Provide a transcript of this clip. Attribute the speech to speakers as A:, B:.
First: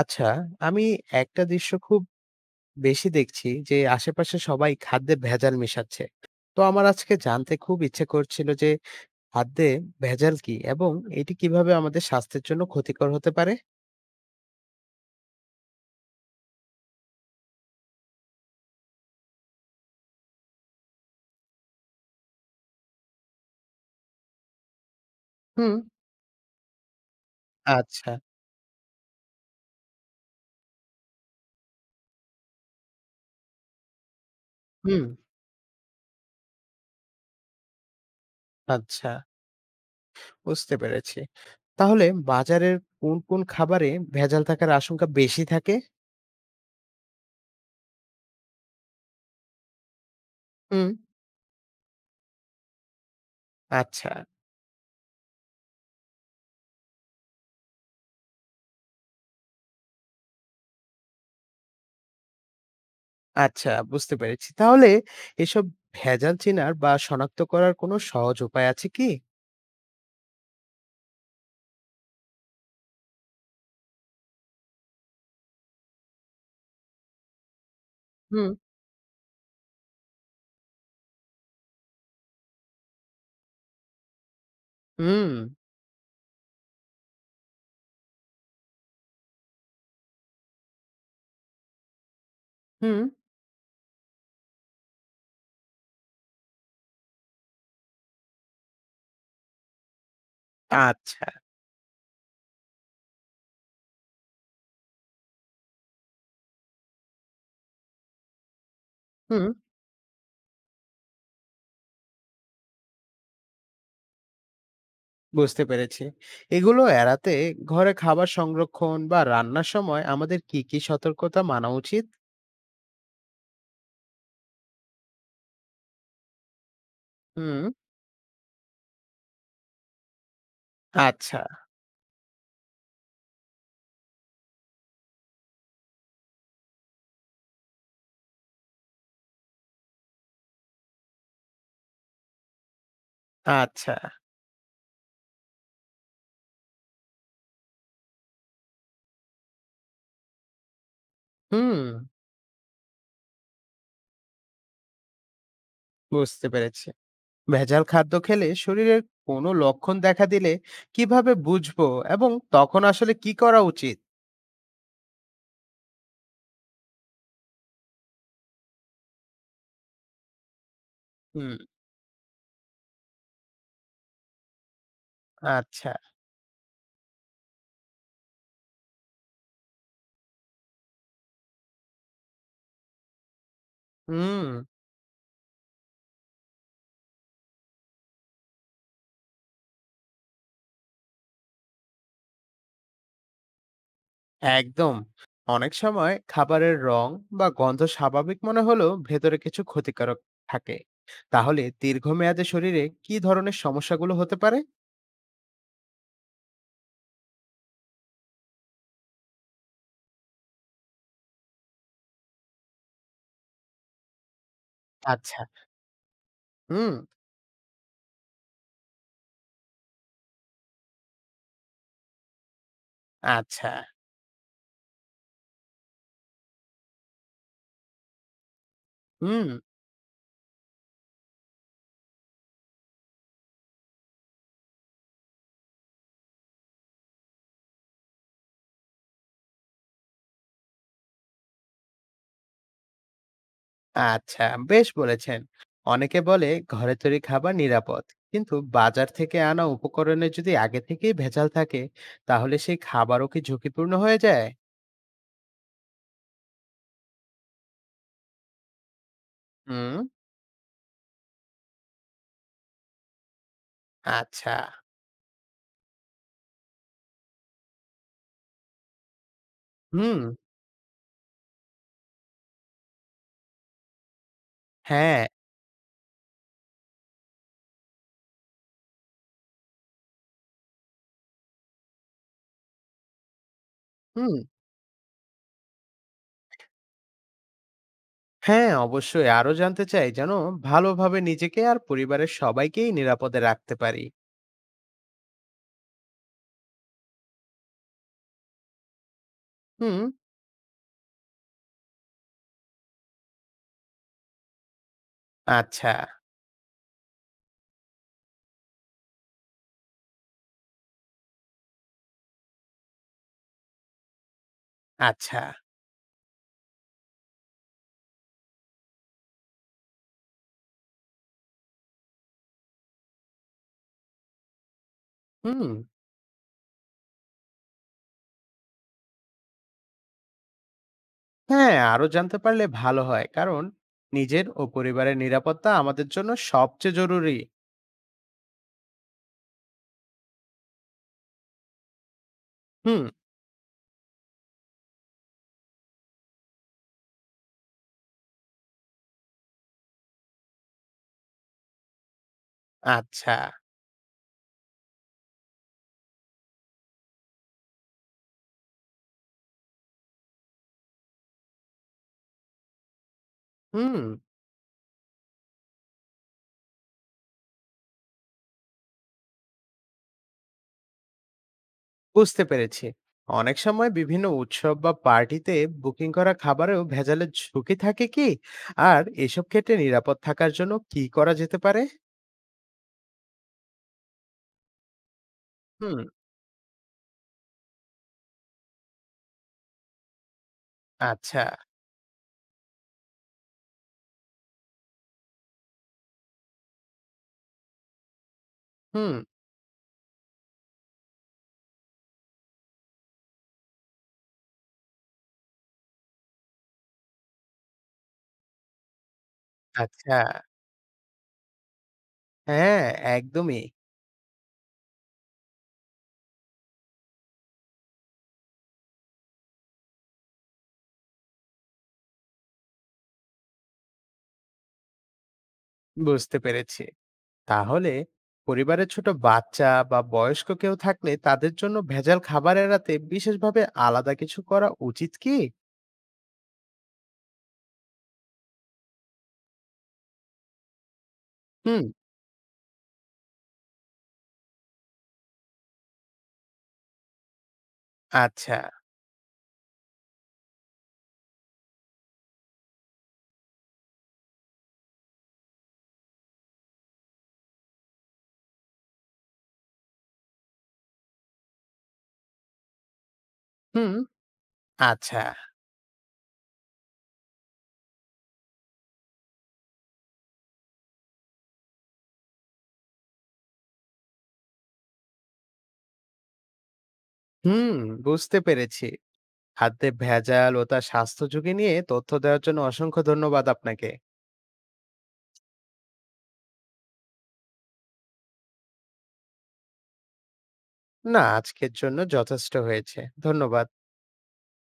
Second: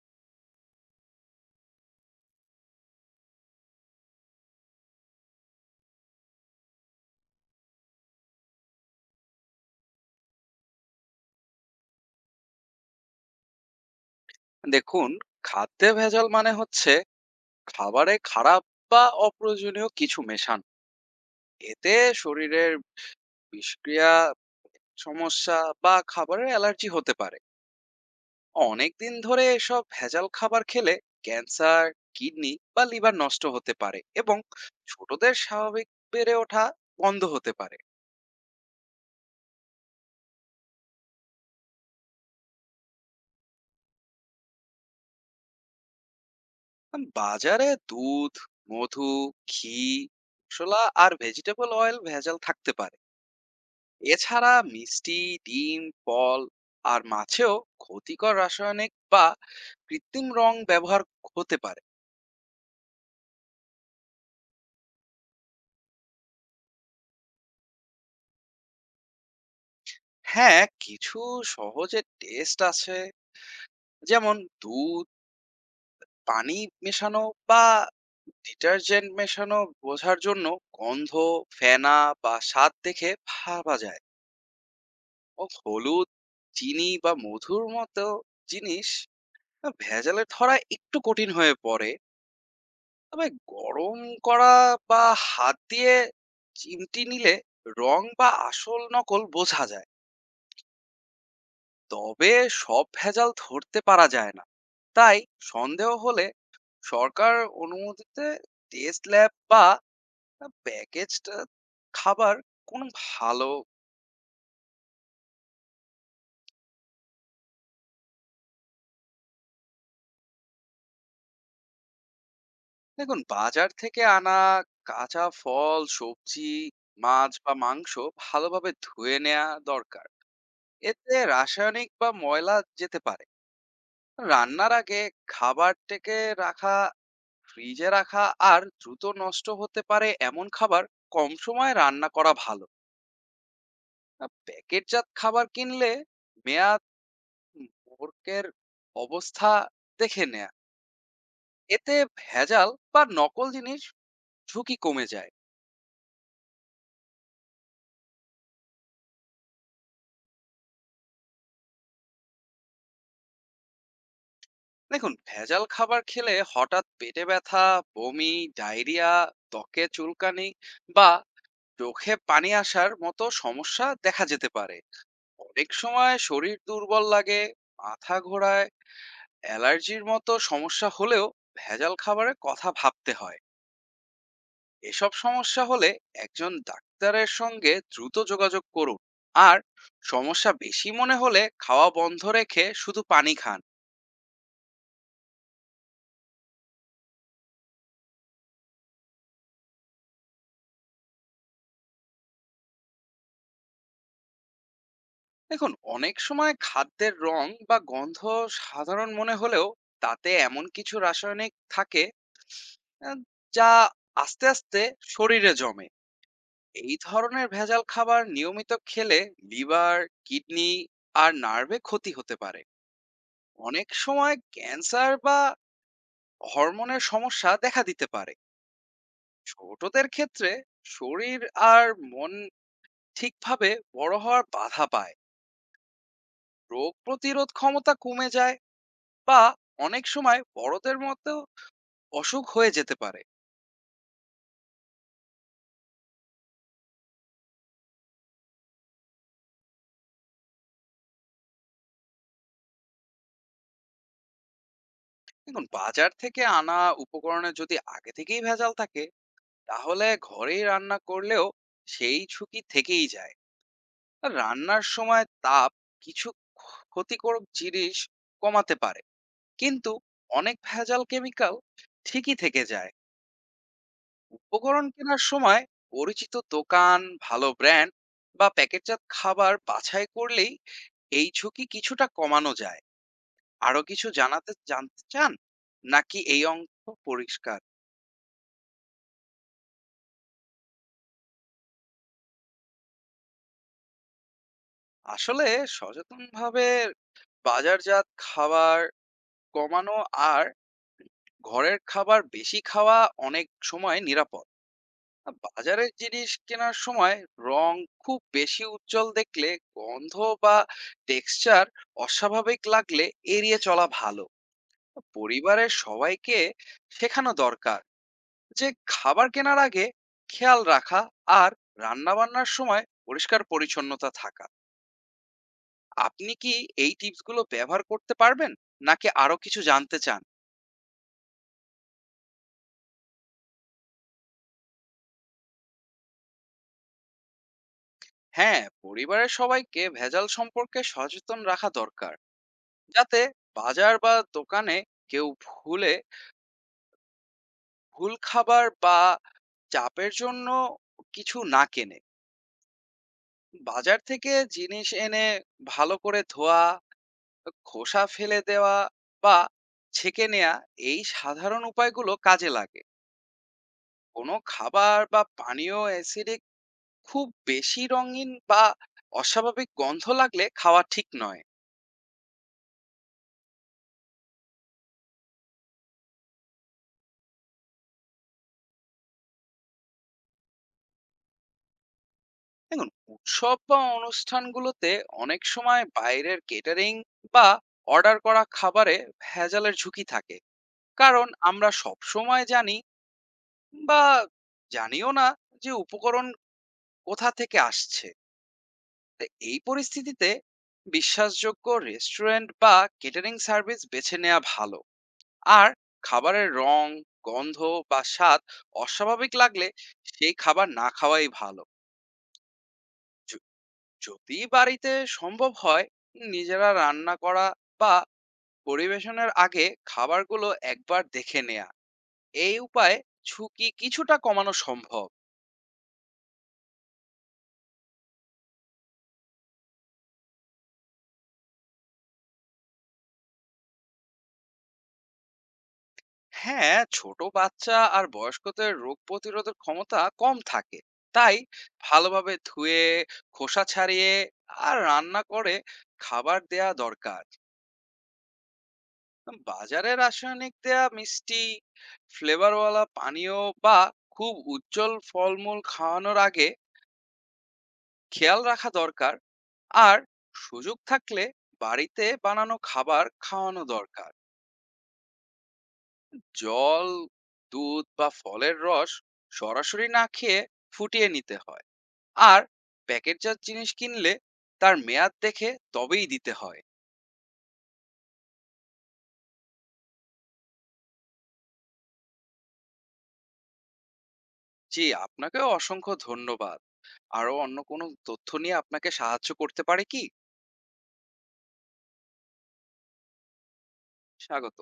A: আচ্ছা, আমি একটা দৃশ্য খুব বেশি দেখছি যে আশেপাশে সবাই খাদ্যে ভেজাল মেশাচ্ছে। তো আমার আজকে জানতে খুব ইচ্ছে করছিল যে খাদ্যে ভেজাল কি এবং এটি কিভাবে আমাদের স্বাস্থ্যের জন্য ক্ষতিকর হতে পারে?
B: দেখুন, খাদ্যে ভেজাল মানে হচ্ছে খাবারে খারাপ বা অপ্রয়োজনীয় কিছু মেশান। এতে শরীরের বিষক্রিয়া সমস্যা
A: হুম।
B: বা খাবারের অ্যালার্জি হতে পারে।
A: আচ্ছা।
B: অনেকদিন ধরে এসব ভেজাল খাবার খেলে ক্যান্সার, কিডনি বা লিভার নষ্ট হতে পারে এবং
A: হুম।
B: ছোটদের স্বাভাবিক বেড়ে ওঠা বন্ধ হতে পারে।
A: আচ্ছা, বুঝতে পেরেছি। তাহলে বাজারের কোন কোন খাবারে ভেজাল থাকার আশঙ্কা বেশি থাকে?
B: বাজারে দুধ, মধু, ঘি, মশলা
A: হুম।
B: আর ভেজিটেবল অয়েল ভেজাল থাকতে পারে।
A: আচ্ছা।
B: এছাড়া মিষ্টি, ডিম, ফল আর মাছেও ক্ষতিকর রাসায়নিক বা কৃত্রিম রং ব্যবহার হতে পারে।
A: আচ্ছা, বুঝতে পেরেছি। তাহলে এসব ভেজাল চেনার বা শনাক্ত করার কোনো সহজ উপায় আছে কি?
B: হ্যাঁ, কিছু সহজে টেস্ট আছে। যেমন দুধ পানি মেশানো বা
A: হুম।
B: ডিটারজেন্ট মেশানো বোঝার জন্য গন্ধ, ফেনা বা স্বাদ দেখে ভাবা যায়।
A: হুম।
B: ও হলুদ, চিনি বা মধুর মতো জিনিস ভেজালে ধরা একটু কঠিন হয়ে পড়ে।
A: হুম।
B: তবে গরম করা বা হাত দিয়ে চিমটি নিলে রং বা আসল নকল বোঝা যায়।
A: আচ্ছা।
B: তবে সব ভেজাল ধরতে পারা যায় না, তাই সন্দেহ হলে সরকার অনুমতিতে টেস্ট ল্যাব
A: হুম।
B: বা প্যাকেজ খাবার কোন ভালো।
A: বুঝতে পেরেছি। এগুলো এড়াতে ঘরে খাবার সংরক্ষণ বা রান্নার সময় আমাদের কি, কি সতর্কতা মানা উচিত?
B: দেখুন, বাজার থেকে আনা কাঁচা ফল, সবজি, মাছ বা
A: হুম।
B: মাংস ভালোভাবে ধুয়ে নেওয়া দরকার। এতে
A: আচ্ছা।
B: রাসায়নিক বা ময়লা যেতে পারে। রান্নার আগে খাবারটাকে রাখা, ফ্রিজে রাখা, আর দ্রুত নষ্ট হতে পারে এমন খাবার কম সময়ে রান্না করা ভালো।
A: আচ্ছা।
B: প্যাকেটজাত খাবার কিনলে মেয়াদ, মোড়কের অবস্থা দেখে নেয়া।
A: হুম।
B: এতে ভেজাল বা নকল জিনিস ঝুঁকি কমে যায়।
A: বুঝতে পেরেছি। ভেজাল খাদ্য খেলে শরীরের কোনো লক্ষণ দেখা দিলে কিভাবে বুঝবো এবং তখন আসলে কি করা উচিত?
B: দেখুন, ভেজাল খাবার খেলে হঠাৎ পেটে ব্যথা, বমি, ডায়রিয়া, ত্বকে চুলকানি বা
A: হুম।
B: চোখে পানি আসার মতো সমস্যা দেখা যেতে পারে। অনেক
A: আচ্ছা।
B: সময় শরীর দুর্বল লাগে, মাথা ঘোরায়, অ্যালার্জির মতো সমস্যা হলেও ভেজাল খাবারের কথা ভাবতে হয়।
A: হুম।
B: এসব সমস্যা হলে একজন ডাক্তারের সঙ্গে দ্রুত যোগাযোগ করুন, আর সমস্যা বেশি মনে হলে খাওয়া বন্ধ রেখে শুধু পানি খান।
A: একদম, অনেক সময় খাবারের রং বা গন্ধ স্বাভাবিক মনে হলেও ভেতরে কিছু ক্ষতিকারক থাকে। তাহলে দীর্ঘমেয়াদে শরীরে কি ধরনের সমস্যাগুলো হতে পারে?
B: দেখুন, অনেক সময় খাদ্যের রং বা গন্ধ সাধারণ মনে হলেও তাতে এমন কিছু রাসায়নিক থাকে, আহ, যা আস্তে আস্তে
A: আচ্ছা।
B: শরীরে জমে।
A: হুম।
B: এই ধরনের ভেজাল খাবার নিয়মিত খেলে লিভার, কিডনি আর নার্ভে ক্ষতি হতে পারে।
A: আচ্ছা।
B: অনেক সময় ক্যান্সার বা হরমোনের সমস্যা দেখা দিতে পারে।
A: হুম।
B: ছোটদের ক্ষেত্রে শরীর আর মন ঠিকভাবে বড় হওয়ার বাধা পায়, রোগ প্রতিরোধ ক্ষমতা কমে যায়, বা অনেক সময় বড়দের মতো অসুখ হয়ে যেতে পারে।
A: আচ্ছা, বেশ বলেছেন। অনেকে বলে ঘরে তৈরি খাবার নিরাপদ, কিন্তু বাজার থেকে আনা উপকরণে যদি আগে থেকেই ভেজাল থাকে, তাহলে সেই খাবারও কি ঝুঁকিপূর্ণ হয়ে যায়?
B: দেখুন, বাজার থেকে আনা উপকরণে যদি আগে থেকেই ভেজাল থাকে,
A: হুম।
B: তাহলে ঘরেই রান্না করলেও সেই ঝুঁকি থেকেই যায়।
A: আচ্ছা।
B: রান্নার সময় তাপ কিছু ক্ষতিকারক জিনিস কমাতে পারে, কিন্তু
A: হুম।
B: অনেক ভেজাল কেমিক্যাল ঠিকই থেকে যায়। উপকরণ কেনার
A: হ্যাঁ।
B: সময় পরিচিত দোকান, ভালো ব্র্যান্ড বা প্যাকেটজাত খাবার বাছাই করলেই এই ঝুঁকি কিছুটা কমানো যায়। আরো কিছু
A: হুম।
B: জানাতে জানতে চান, নাকি এই অংশ পরিষ্কার?
A: হ্যাঁ, অবশ্যই আরো জানতে চাই, যেন ভালোভাবে নিজেকে আর পরিবারের সবাইকেই নিরাপদে রাখতে পারি।
B: আসলে সচেতনভাবে বাজারজাত খাবার
A: হুম।
B: কমানো আর ঘরের খাবার বেশি খাওয়া অনেক সময় নিরাপদ। আ বাজারের
A: আচ্ছা।
B: জিনিস কেনার সময় রং খুব বেশি উজ্জ্বল দেখলে, গন্ধ বা টেক্সচার অস্বাভাবিক লাগলে এড়িয়ে চলা ভালো।
A: আচ্ছা।
B: পরিবারের সবাইকে শেখানো দরকার যে খাবার কেনার আগে খেয়াল রাখা আর রান্না বান্নার সময় পরিষ্কার পরিচ্ছন্নতা থাকা।
A: হুম।
B: আপনি কি এই টিপসগুলো ব্যবহার করতে পারবেন, নাকি আরো কিছু জানতে চান?
A: হ্যাঁ, আরো জানতে পারলে ভালো হয়, কারণ নিজের ও পরিবারের নিরাপত্তা আমাদের জন্য সবচেয়ে জরুরি।
B: হ্যাঁ, পরিবারের সবাইকে ভেজাল সম্পর্কে সচেতন রাখা দরকার,
A: হুম।
B: যাতে বাজার বা দোকানে কেউ ভুলে ভুল খাবার বা চাপের জন্য কিছু না কেনে।
A: আচ্ছা।
B: বাজার থেকে জিনিস এনে ভালো করে ধোয়া, খোসা ফেলে দেওয়া বা ছেঁকে নেওয়া, এই সাধারণ উপায়গুলো কাজে লাগে।
A: হুম।
B: কোনো খাবার বা পানীয় অ্যাসিডে খুব বেশি রঙিন বা অস্বাভাবিক গন্ধ লাগলে খাওয়া ঠিক নয়।
A: বুঝতে পেরেছি। অনেক সময় বিভিন্ন উৎসব বা পার্টিতে বুকিং করা খাবারেও ভেজালের ঝুঁকি থাকে কি? আর এসব ক্ষেত্রে নিরাপদ থাকার জন্য কি করা যেতে পারে?
B: দেখুন, উৎসব বা অনুষ্ঠানগুলোতে অনেক সময়
A: হুম।
B: বাইরের কেটারিং বা অর্ডার করা খাবারে ভেজালের ঝুঁকি থাকে, কারণ
A: আচ্ছা।
B: আমরা সব সময় জানি বা জানিও না যে উপকরণ কোথা থেকে আসছে।
A: হুম।
B: তো এই পরিস্থিতিতে বিশ্বাসযোগ্য রেস্টুরেন্ট বা কেটারিং সার্ভিস বেছে নেওয়া ভালো। আর খাবারের রং, গন্ধ বা স্বাদ অস্বাভাবিক লাগলে
A: আচ্ছা।
B: সেই খাবার না খাওয়াই ভালো।
A: হ্যাঁ, একদমই।
B: যদি বাড়িতে সম্ভব হয় নিজেরা রান্না করা, বা পরিবেশনের আগে খাবারগুলো একবার দেখে নেয়া, এই উপায়ে ঝুঁকি কিছুটা কমানো সম্ভব।
A: বুঝতে পেরেছি। তাহলে পরিবারে ছোট বাচ্চা বা বয়স্ক কেউ থাকলে তাদের জন্য ভেজাল খাবার এড়াতে বিশেষভাবে আলাদা কিছু করা উচিত কি?
B: হ্যাঁ, ছোট বাচ্চা আর বয়স্কদের রোগ প্রতিরোধের ক্ষমতা কম থাকে, তাই
A: হুম,
B: ভালোভাবে ধুয়ে, খোসা ছাড়িয়ে আর রান্না করে খাবার দেয়া দরকার।
A: আচ্ছা।
B: বাজারে রাসায়নিক দেয়া মিষ্টি, ফ্লেভারওয়ালা পানীয় বা খুব উজ্জ্বল ফলমূল খাওয়ানোর আগে খেয়াল রাখা দরকার। আর সুযোগ থাকলে বাড়িতে বানানো খাবার খাওয়ানো
A: হুম,
B: দরকার।
A: আচ্ছা।
B: জল, দুধ বা ফলের রস সরাসরি না খেয়ে ফুটিয়ে নিতে হয়, আর প্যাকেটজাত জিনিস কিনলে তার মেয়াদ দেখে তবেই দিতে হয়।
A: হুম, বুঝতে পেরেছি। খাদ্যে ভেজাল ও তার স্বাস্থ্য ঝুঁকি নিয়ে তথ্য দেওয়ার জন্য অসংখ্য ধন্যবাদ আপনাকে।
B: জি, আপনাকেও অসংখ্য ধন্যবাদ। আরো অন্য কোনো তথ্য নিয়ে আপনাকে সাহায্য করতে পারে কি?
A: না, আজকের জন্য যথেষ্ট হয়েছে। ধন্যবাদ।
B: স্বাগত।